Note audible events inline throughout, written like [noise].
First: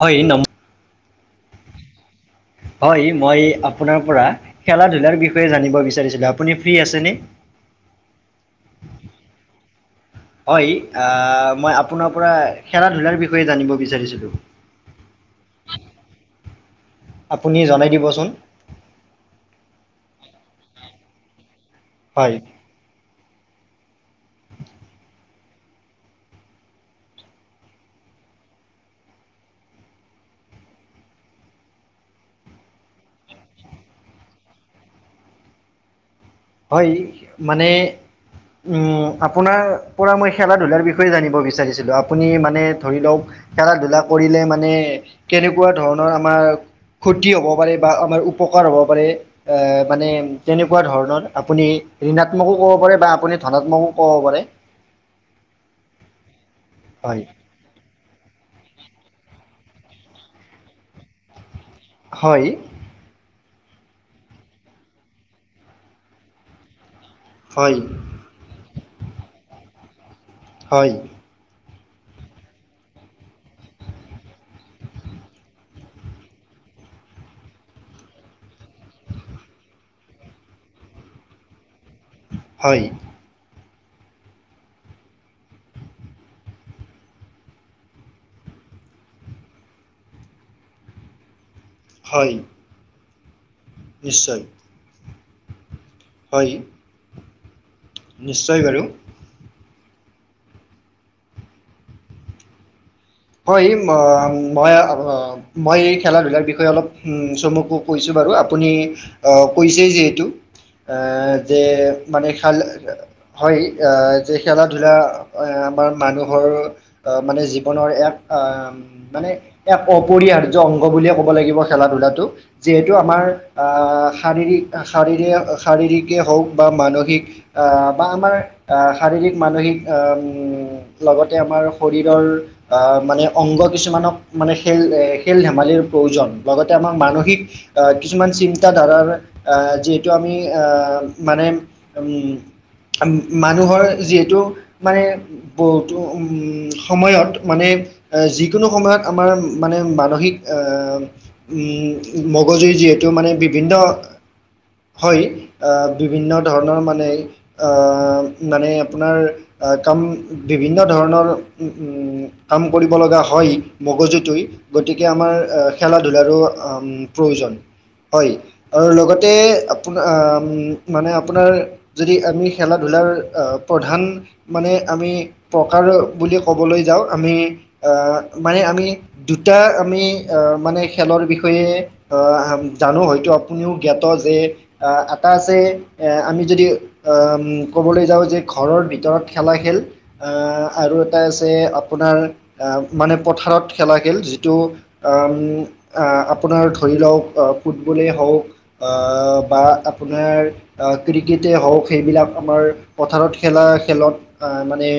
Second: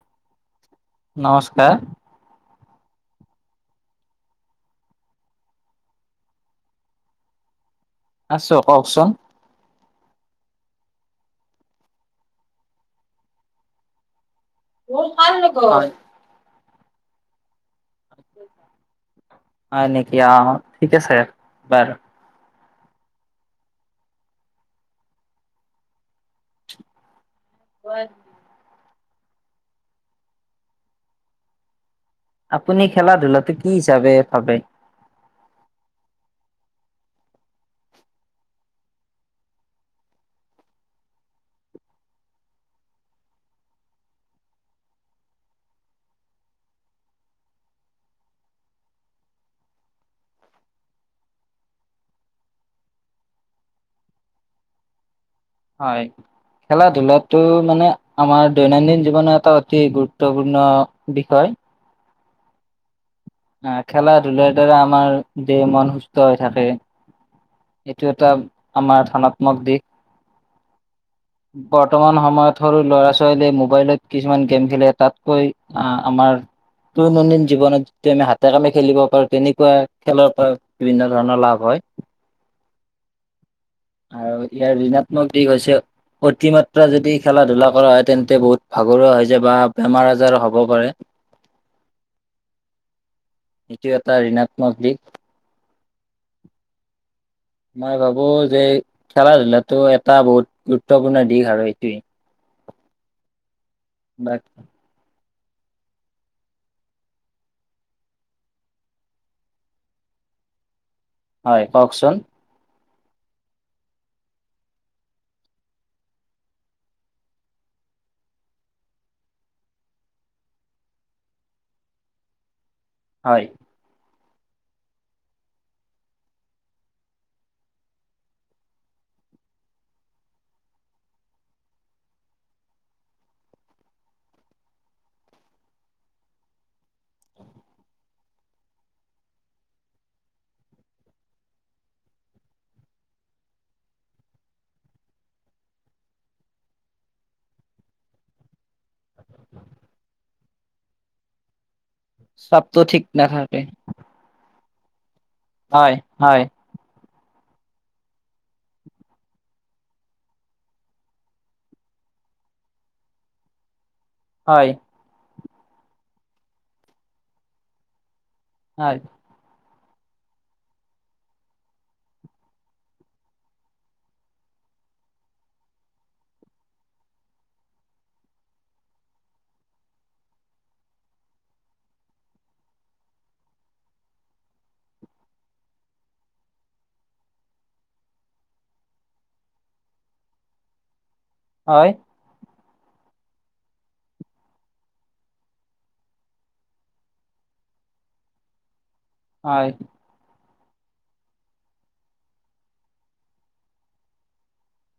হয় নম নমস্কাৰ। হয়, মই আপোনাৰ পৰা খেলা ধূলাৰ বিষয়ে জানিব বিচাৰিছিলো আপুনি ফ্ৰী আছেনে। [unintelligible] আছোঁ কওকচোন। [unintelligible] হয় মই আপোনাৰ পৰা খেলা ধূলাৰ বিষয়ে জানিব বিচাৰিছিলোঁ। অও কাৰ লগত, হয় আপুনি জনাই দিবচোন। হয় নেকি অ ঠিক আছে বাৰু। হয়। [unintelligible] আপুনি খেলা ধূলাটো কি হিচাপে ভাবে? হয়, মানে। উম আপোনাৰ পৰা মই খেলা ধূলাৰ বিষয়ে জানিব বিচাৰিছিলোঁ আপুনি মানে ধৰি লওক। খেলা ধূলা কৰিলে মানে কেনেকুৱা ধৰণৰ আমাৰ ক্ষতি হ'ব পাৰে বা আমাৰ উপকাৰ হ'ব পাৰে মানে তেনেকুৱা ধৰণৰ আপুনি ঋণাত্মকো ক'ব পাৰে বা আপুনি ধনাত্মকো ক'ব পাৰে। হয়, খেলা হয় ধূলাটো মানে। আমাৰ দৈনন্দিন জীৱনৰ এটা অতি গুৰুত্বপূৰ্ণ বিষয়। হয়। আ খেলা ধূলাৰ দ্বাৰা আমাৰ দেহ মন সুস্থ হৈ থাকে। হয় এইটো এটা আমাৰ ধনাত্মক দিশ। হয়। উম। বৰ্তমান সময়ত সৰু ল'ৰা ছোৱালীয়ে মোবাইলত কিছুমান গেম খেলে তাতকৈ আ- আমাৰ দৈনন্দিন জীৱনত তেনে হাতে কামে খেলিব পৰা তেনেকুৱা খেলৰ পৰা বিভিন্ন ধৰণৰ লাভ হয়। হয়। আৰু ইয়াৰ ঋণাত্মক দিশ হৈছে অতিমাত্ৰা যদি খেলা ধূলা কৰা হয়, তেন্তে বহুত ভাগৰুৱা হৈ যায় বা বেমাৰ আজাৰ হ'ব পাৰে। হয়। এইটো এটা নিশ্চয় ঋণাত্মক দিশ। হয়। মই ভাবো নিশ্চয় যে বাৰু খেলা ধূলাটো এটা বহুত গুৰুত্বপূৰ্ণ দিশ আৰু এইটোৱেই। হয়, এই ম বাট মই আপোনালোকক মই এই খেলা ধূলাৰ বিষয়ে অলপ চমুকৈ কৈছোঁ বাৰু আপুনি অহ কৈছেই যিহেতু এ যে হয় কওকচোন মানে খেল হয় যে খেলা ধূলা আমাৰ মানুহৰ মানে জীৱনৰ এক অহ মানে এক অপৰিহাৰ্য অংগ বুলিয়ে ক'ব লাগিব খেলা ধূলাটো। যিহেতু আমাৰ হয় আ শাৰীৰিক শাৰীৰে শাৰীৰিকে হওক বা মানসিক আ বা আমাৰ আহ শাৰীৰিক মানসিক আহ উম লগতে আমাৰ শৰীৰৰ আ মানে অংগ কিছুমানক মানে খেল খেল ধেমালিৰ প্ৰয়োজন লগতে আমাক মানসিক অহ কিছুমান চিন্তা ধাৰাৰ অহ যিহেতু আমি অহ মানে উম মানুহৰ যিহেতু মানে বহুতো উম সময়ত মানে যিকোনো সময়ত আমাৰ মানে মানসিক এ উম মগজুৱে চাপটো ঠিক যিহেতু মানে নাথাকে বিভিন্ন হয় অহ হয় বিভিন্ন হয় ধৰণৰ মানে অহ মানে আপোনাৰ অহ কাম বিভিন্ন ধৰণৰ উম উম কাম কৰিব লগা হয় মগজুটোই হয় গতিকে গতিকে আমাৰ খেলা ধূলাৰো প্ৰয়োজন হয় আৰু হয় লগতে তে আপোনাৰ মানে আপোনাৰ যদি আপুনি খেলা ধূলাৰ অহ প্ৰধান মানে আমি প্ৰকাৰ বুলি ক'বলৈ যাওঁ আমি অহ মানে আমি দুটা আমি মানে খেলৰ বিষয়ে অহ জানো হয়তো আপুনিও জ্ঞাত যে অহ এটা আছে আমি যদি অহ ক'বলৈ যাওঁ যে ঘৰৰ ভিতৰত খেলা খেল অহ আৰু এটা‌‌ আছে হয় আপোনাৰ অহ মানে পথাৰত খেলা খেল যিটো অহ উম আপোনাৰ ধৰি লওক ফুটবলেই হওক অ বা হয় আপোনাৰ অহ ক্ৰিকেটে হওক সেইবিলাক আমাৰ পথাৰত খেলা খেলক অহ মানে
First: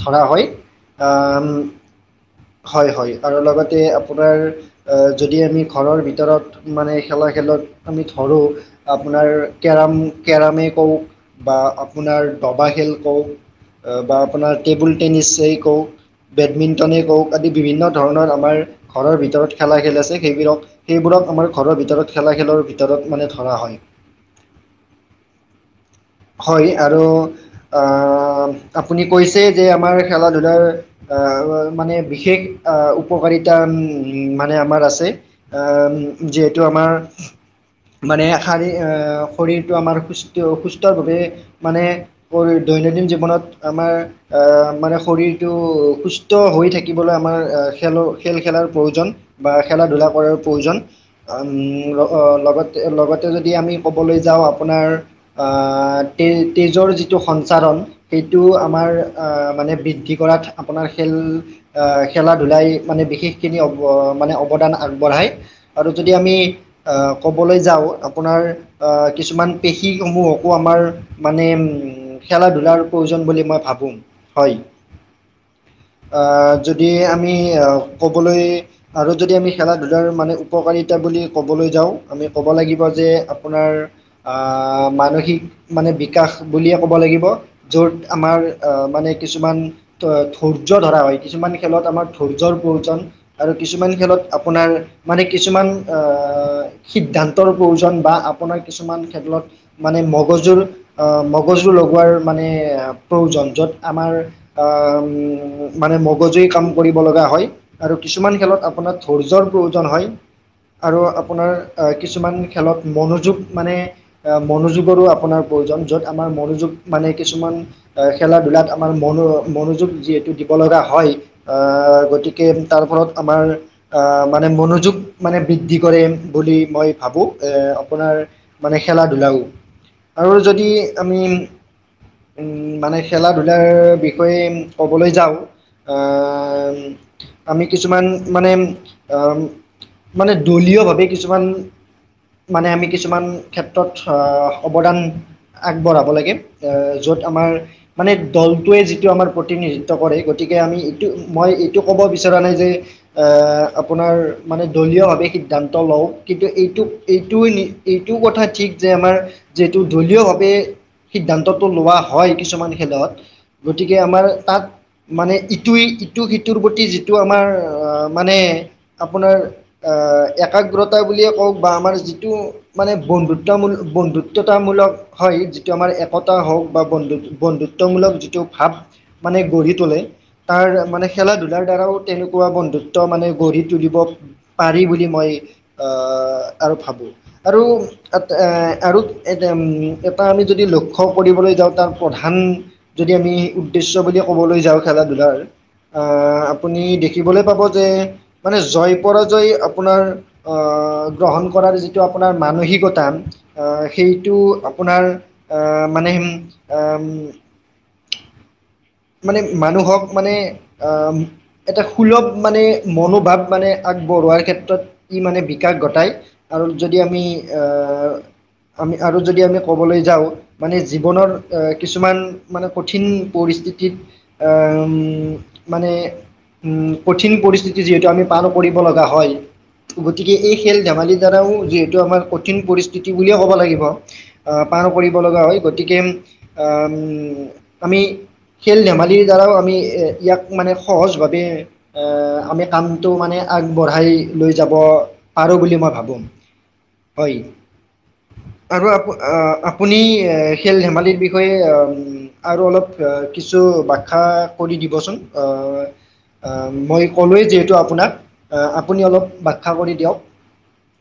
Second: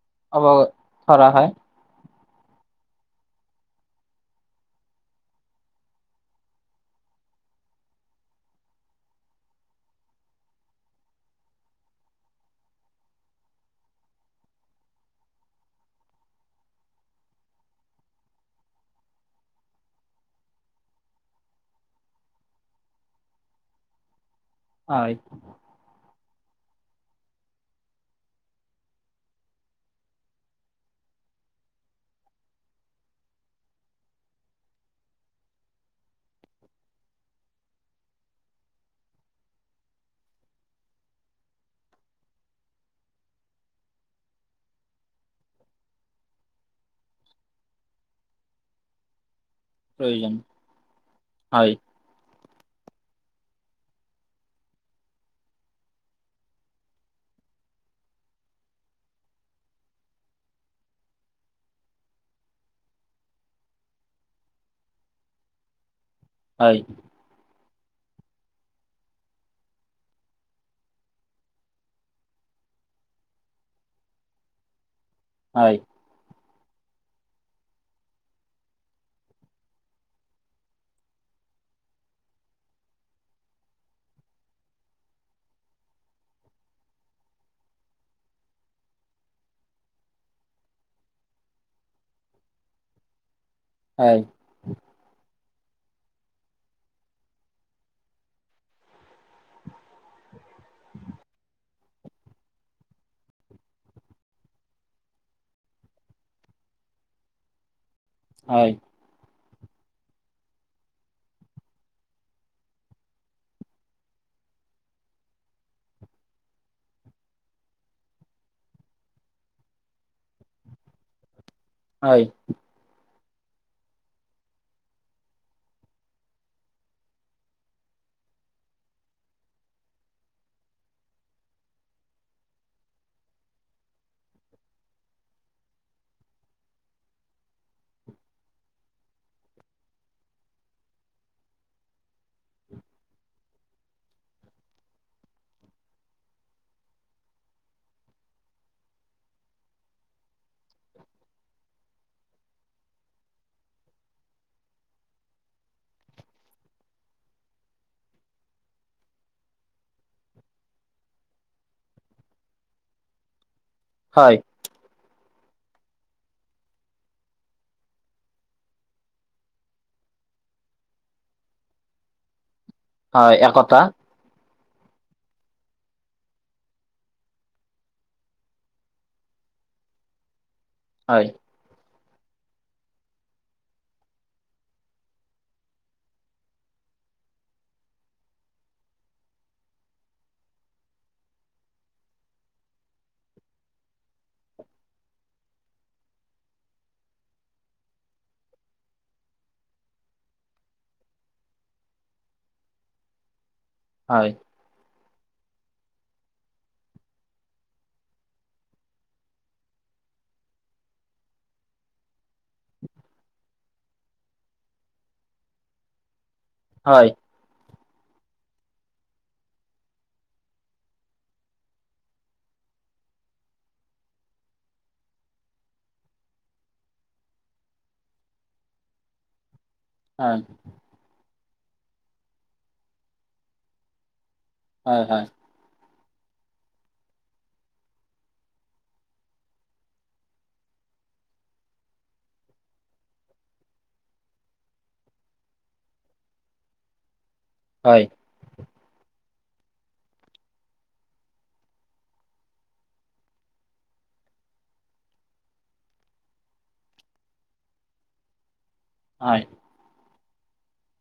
ধৰা হয়। অৱগত ধৰা হয় ‌হয় হয়। আৰু লগতে আপোনাৰ অহ যদি আমি ঘৰৰ ভিতৰত মানে খেলা খেলত আমি ধৰোঁ আপোনাৰ কেৰম কেৰমে কওক বা আপোনাৰ দবা খেল কওক বা আপোনাৰ টেবুল টেনিছেই কওক, বেডমিণ্টনেই কওক আদি বিভিন্ন ধৰণৰ আমাৰ ঘৰৰ ভিতৰত খেলা খেল আছে সেইবোৰক সেইবোৰক আমাৰ ঘৰৰ ভিতৰত খেলা খেলৰ ভিতৰত মানে ধৰা হয়। হয়। হয় আৰু আহ আপুনি কৈছে যে আমাৰ খেলা ধূলাৰ আহ মানে বিশেষ আহ উপকাৰিতা উ মানে আমাৰ আছে। আহ যিহেতু আমাৰ মানে শাৰী শৰীৰটো আমাৰ সুস্থ সুস্থৰভাৱে মানে দৈনন্দিন জীৱনত আমাৰ আহ মানে শৰীৰটো সুস্থ হৈ থাকিবলৈ আমাৰ খেলৰ খেল খেলাৰ প্ৰয়োজন। বা খেলা ধূলা কৰাৰ প্ৰয়োজন হয় লগত লগতে যদি আমি ক'বলৈ যাওঁ আপোনাৰ আত তে তেজৰ যিটো সঞ্চাৰণ সেইটো আমাৰ আহ মানে বৃদ্ধি কৰাত আপোনাৰ খেল আহ খেলা ধূলাই মানে বিশেষ খিনি মানে অৱদান আগবঢ়াই। আৰু যদি আমি হয় ক'বলৈ যাওঁ আপোনাৰ কিছুমান পেশী সমূহকো আমাৰ মানে উ খেলা ধূলাৰ প্ৰয়োজন বুলি মই ভাবো। হয়। হয়। আহ যদি আমি ক'বলৈ আৰু যদি আমি খেলা ধূলাৰ মানে উপকাৰিতা বুলি ক'বলৈ যাওঁ আমি ক'ব লাগিব যে আপোনাৰ আহ, মানসিক মানে বিকাশ বুলিয়ে ক'ব লাগিব। য'ত আমাৰ আহ মানে কিছুমান [unintelligible] ধৈৰ্য ধৰা হয় কিছুমান খেলত আমাৰ ধৈৰ্যৰ প্ৰয়োজন আৰু কিছুমান হয় খেলত আপ আপোনাৰ মানে কিছুমান আ সিদ্ধান্তৰ প্ৰয়োজন বা আপোনাৰ কিছুমান ক্ষেতলত মানে মগজুৰ অ মগজুৰ লগোৱাৰ মানে প্ৰয়োজন য'ত আমাৰ আহ মানে মগজুুৰ কাম কৰিব লগা হয় আৰু কিছুমান খেলত হয় আপোনাক ধৈৰ্যৰ প্ৰয়োজন হয় আৰু আপোনাৰ কিছুমান খেলত মনোযোগ মানে আ, মনোযোগৰো আপোনাৰ প্ৰয়োজন য'ত আমাৰ মনোযোগ মানে কিছুমান খেলা ধূলাত আমাৰ মন মনোযোগ যিহেতু দিব লগা হয় আহ হয় গতিকে তাল ফলত আমাৰ আহ মানে মনোযোগ মানে বৃদ্ধি কৰে বুলি মই ভাবো এ আপোনাৰ মানে খেলা ধূলাও আৰু যদি আমি উম মানে খেলা ধূলাৰ বিষয়ে ক'বলৈ যাও আ ওম। আমি কিছুমান মানে আহ মানে দলীয় ভাৱে কিছুমান মানে আমি কিছুমান ক্ষেত্ৰত আহ অৱদান আগবঢ়াব লাগে আহ য'ত আমাৰ মানে দলটোৱে যিটো আমাৰ প্ৰতিনিধিত্ব কৰে গতিকে আমি এইটো মই এইটো ক'ব বিচৰা নাই যে অ আপোনাৰ মানে দলীয় ভাৱে সিদ্ধান্ত লওঁ কিন্তু এইটো এইটো নি এইটো কথা ঠিক যে আমাৰ যিহেটো দলীয়ভাৱে সিদ্ধান্তটো লোৱা হয় কিছুমান খেলত গতিকে আমাৰ হয় তাত মানে ইটোই ইটো সিটোৰ প্ৰতি যিটো আমাৰ আহ মানে আপোনাৰ আহ একাগ্ৰতা বুলিয়ে কওক বা আমাৰ যিটো মানে বন্ধু হয় একতা বন্ধুত্বতামূলক হয়, যিটো আমাৰ একতা হওক বা বন্ধু বন্ধুত্বমূলক যিটো ভাৱ মানে গঢ়ি তোলে তাৰ মানে হয় খেলা ধূলাৰ দ্বাৰাও তেনেকুৱা বন্ধুত্ব মানে গঢ়ি তুলিব পাৰি বুলি মই আ আৰু ভাবো আৰু তাত এ আৰু এজ এটা আমি যদি লক্ষ্য কৰিবলৈ যাওঁ তাৰ প্ৰধান যদি আমি উদ্দেশ্য বুলি ক'বলৈ যাওঁ খেলা ধূলাৰ আহ, আপুনি দেখিবলৈ পাব যে মানে জয় -পৰাজয় আপোনাৰ আহ গ্ৰহণ কৰাৰ যিটো আপোনাৰ মানসিকতা টান আ হয় সেইটো আপোনাৰ আহ মানে সেই আ মানে মানুহক মানে আ-ম এটা সুলভ মানে মনোভাৱ মানে আগবঢ়োৱাৰ ক্ষেত্ৰত ই মানে বিকাশ গটাই আৰু হয় যদি হয় আমি আ আমি আৰু যদি আমি ক'বলৈ যাওঁ মানে জীৱনৰ এ কিছুমান মানে কঠিন পৰিস্থিত তিত আ-ম, মানে উম, কঠিন পৰিস্থিতি যিহেতু আমি পাৰ কৰিব লগা হয় গতিকে এই খেল ধেমালিৰ দ্বাৰাও যিহেতু আমাৰ কঠিন পৰিস্থিতি বুলিয়ে ক'ব লাগিব। আ, পাৰ কৰিব লগা হয় গতিকে আ-ম আমি খেল- ধেমালিৰ দ্বাৰাও আমি এ ইয়াক মানে সহজ ভাৱে এ আমি কামটো মানে আগবঢ়াই লৈ যাব পাৰো বুলি মই ভাবো। হয়। হয়। আকৌ আপ আ আপুনি খেল ধেমালিৰ বিষয়ে আ-ম আৰু অলপ কিছু বাখ্যা কৰি দিবচোন আহ আ-ম মই ক'লোৱেই যিহেতু আপোনাক। আ আপুনি অলপ হয় বাখ্যা কৰি দিয়ক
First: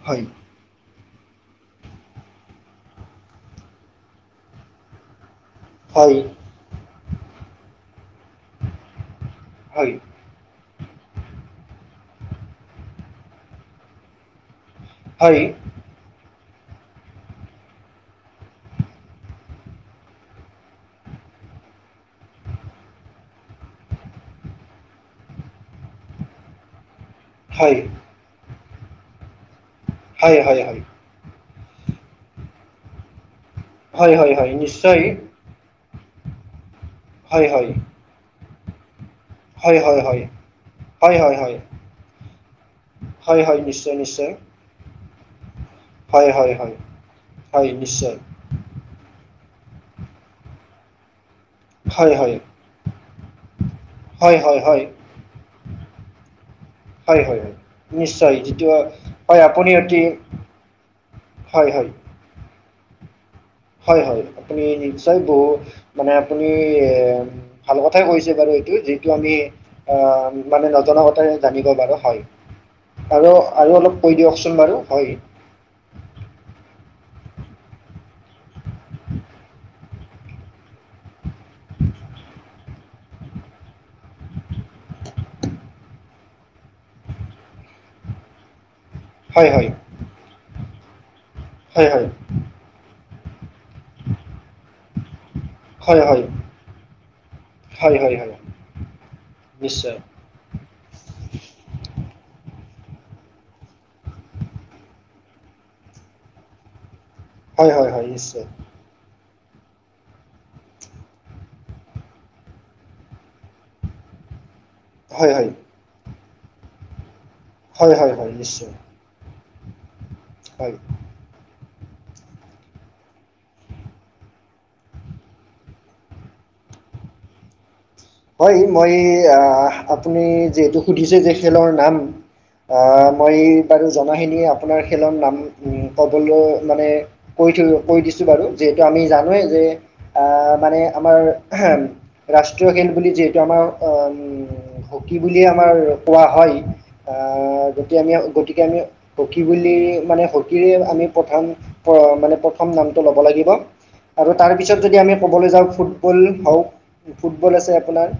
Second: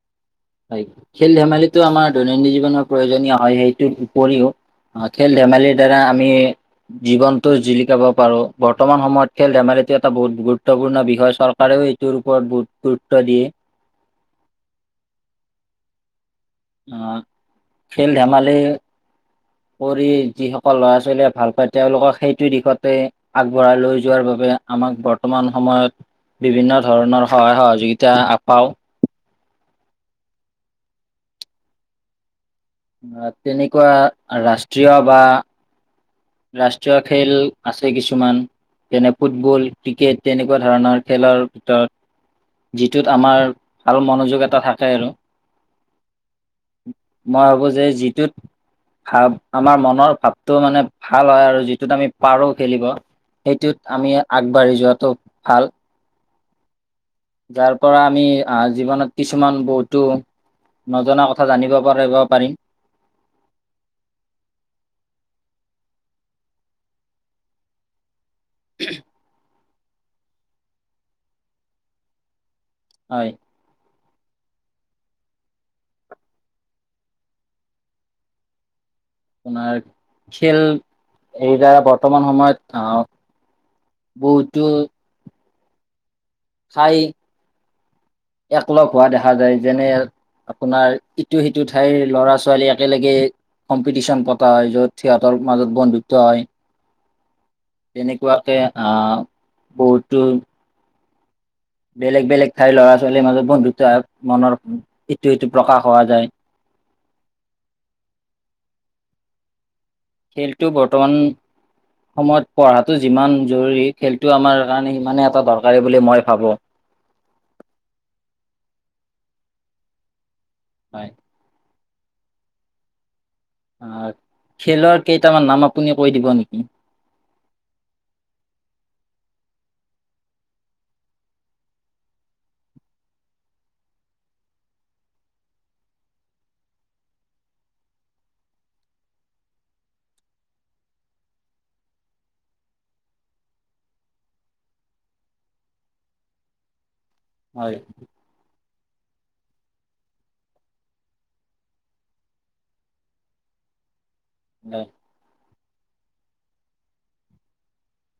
হয়। হয় খেল ধেমালিটো আমাৰ দৈনন্দিন জীৱনৰ প্ৰয়োজনীয় হয় সেইটোৰ উপৰিও অ', খেল ধেমালিত দ্বাৰা হয় আমি জীৱনতো জিলিকাব পাৰো বৰ্তমান সময়ত খেল হয় ধেমালিটো এটা বহুত গুৰুত্ ত্বপূৰ্ণ বিষয় চৰকাৰেও এইটোৰ ওপৰত বহুত গুৰুত্ব দিয়ে। হয় অ খেল ধেমালি পঢ়ি যিসকল ল'ৰা -ছোৱালীয়ে ভাল পায় তেওঁলোকক সেইটো দিশতে আগবঢ়াই লৈ যোৱাৰ বাবে আমাক বৰ্তমান সময়ত বিভিন্ন ধৰণৰ সহায় হয় সহযোগিতা আ পাওঁ। হয়- হয় -হয় তেনেকুৱা হয় হয় হয় ৰাষ্ট্ৰীয় নিশ্চয় বা ৰাষ্ট্ৰীয় খেল হয় হয় আছে কিছুমান যেনে ফুটবল, হয় হয় ক্ৰিকেট হয় তেনেকুৱা ধৰণৰ হয় হয় খেলৰ হয় ভিতৰত যিটোত হয় আমাৰ হয় নিশ্চয় ভাল নিশ্চয় মনোযোগ এটা থাকে আৰু। হয় হয় হয় মই ভাবো হয় যে নিশ্চয় যিটোত ভাব আমাৰ মনৰ ভাবটো মানে ভাল হয় আৰু যিটোত আমি হয় হয় পাৰো খেলিব সেইটোত আমি হয় হয় আগবাঢ়ি হয় যোৱাটো ভাল। হয় হয় হয় যাৰ পৰা আমি নিশ্চয় যিটো আহ জীৱনত হয় কিছুমান আপুনি অতি বহুতো নজনা কথা হয় জানিব হয় পাৰি বা পাৰিম। হয় হয় আপুনি নিশ্চয় বহু মানে আপুনি এ ভাল কথাই কৈছে বাৰু এইটো যিটো আমি অ মানে নজনা কথা জানিব পাৰো। হয় হয় আৰু আৰু অলপ কৈ দিয়কচোন বাৰু হয় আপোনাৰ খেল এই দ্বাৰা বৰ্তমান সময়ত আ বহুতো ঠাই একলগ হোৱা দেখা হয় যায়। হয় যেনে আপোনাৰ ই ইটো সিটো হয় ঠাইৰ হয় ল'ৰা ছোৱালী একেলগে কম্পিটিচন পতা হয়। য'ত হিহতৰ মাজত বন্ধুত্ব হয়। হয় হয় হয় তেনেকুৱাকে আ নিশ্চয় বহুতো বেলেগ বেলেগ ঠাইৰ ল'ৰা ছোৱালীৰ মাজত বন্ধুত্ব মনৰ ইটো সিটো প্ৰকাশ হোৱা যায়। হয় হয় হয় নিশ্চয় খেলটো বৰ্তমান সময়ত পঢ়াটো যিমান জৰুৰী খেলটো আমাৰ কাৰণে সিমানে হয় এটা হয় দৰকাৰী বুলি মই ভাবোঁ। হয় হয় হয় নিশ্চয় হয় হয় খেলৰ কেইটামান নাম আপুনি কৈ দিব নেকি? হয় মই আপুনি যিহেতু সুধিছে যে খেলৰ নাম আহ মই বাৰু জনাখিনি আপোনাৰ খেলৰ নাম ক'বলৈ মানে কৈ থৈছো কৰি দিছো বাৰু যিহেতু আমি জানোৱেই যে আহ মানে আমাৰ ৰাষ্ট্ৰীয় খেল বুলি যিহেতু আমাৰ হকী বুলিয়ে আমাৰ কোৱা হয়। আ হয় গতি আমি গতিকে আমিও হকী বুলি মানে হকীৰে আমি প্ৰথম প্ৰ মানে প্ৰথম নামটো ল'ব লাগিব। আৰু তাৰপিছত যদি আমি ক'বলৈ যাওঁ ফুটবল হওক ফুটবল আছে আপোনাৰ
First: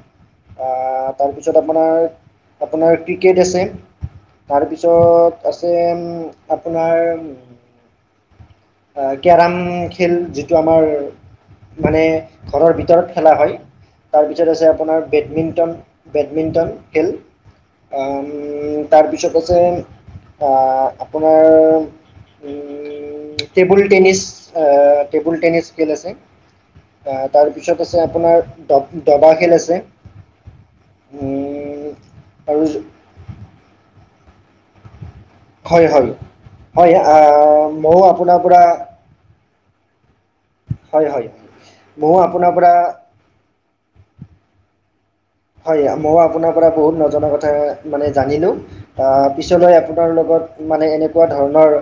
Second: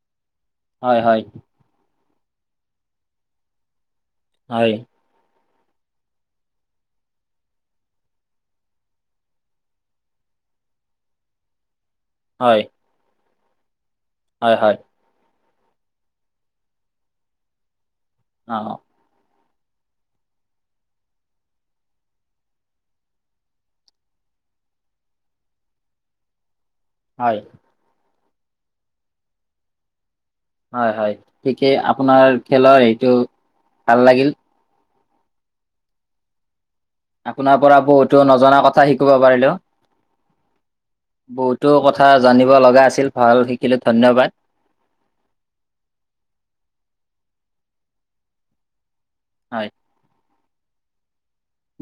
হয় আহ হয় তাৰপিছত আপোনাৰ আপোনাৰ ক্ৰিকেট আছে। হয় তাৰপিছত আছে আপোনাৰ কেৰম খেল যিটো আমাৰ মানে হয় ঘৰৰ ভিতৰত খেলা হয় তাৰ হয় ভিতৰত আছে হয় আপোনাৰ বেডমিণ্টন বেডমিণ্টন খেল আহ অ তাৰপিছত আছে আহ আপোনাৰ টেবুল টেনিছ টেবুল টেনিছ খেল আছে। হয় তাৰ পিছ পিছত আছে আপোনাৰ ডব ডবা খেল আছে। হয় হয় ঠিকেই আপোনাৰ আৰু খেলৰ হেৰিটো ভাল লাগিল। হয় হয় হয় আ আপোনাৰ পৰা ময়ো বহুতো আপোনাৰ নজনা পৰা কথা শিকিব পাৰিলোঁ। হয় হয় বহুতো কথা ময়ো আপোনাৰ জানিব পৰা লগা আছিল ভাল শিকিলো। ধন্যবাদ। হয় মই আপোনাৰ পৰা বহুত নজনা কথা মানে জানিলোঁ হয় পিছলৈ আ পোনাৰ লগত মানে এনেকুৱা ধৰণৰ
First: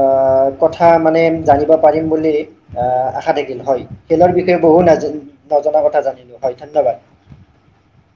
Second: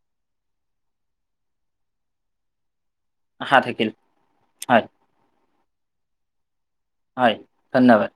আহ কথা মানে জানিব পাৰিম বুলি আহ আ ক্ষা থাকিল হয় খেলৰ বিষয়ে হয় বহু নজনা কথা জানিলো হয় ধন্যবাদ। হয় ধন্যবাদ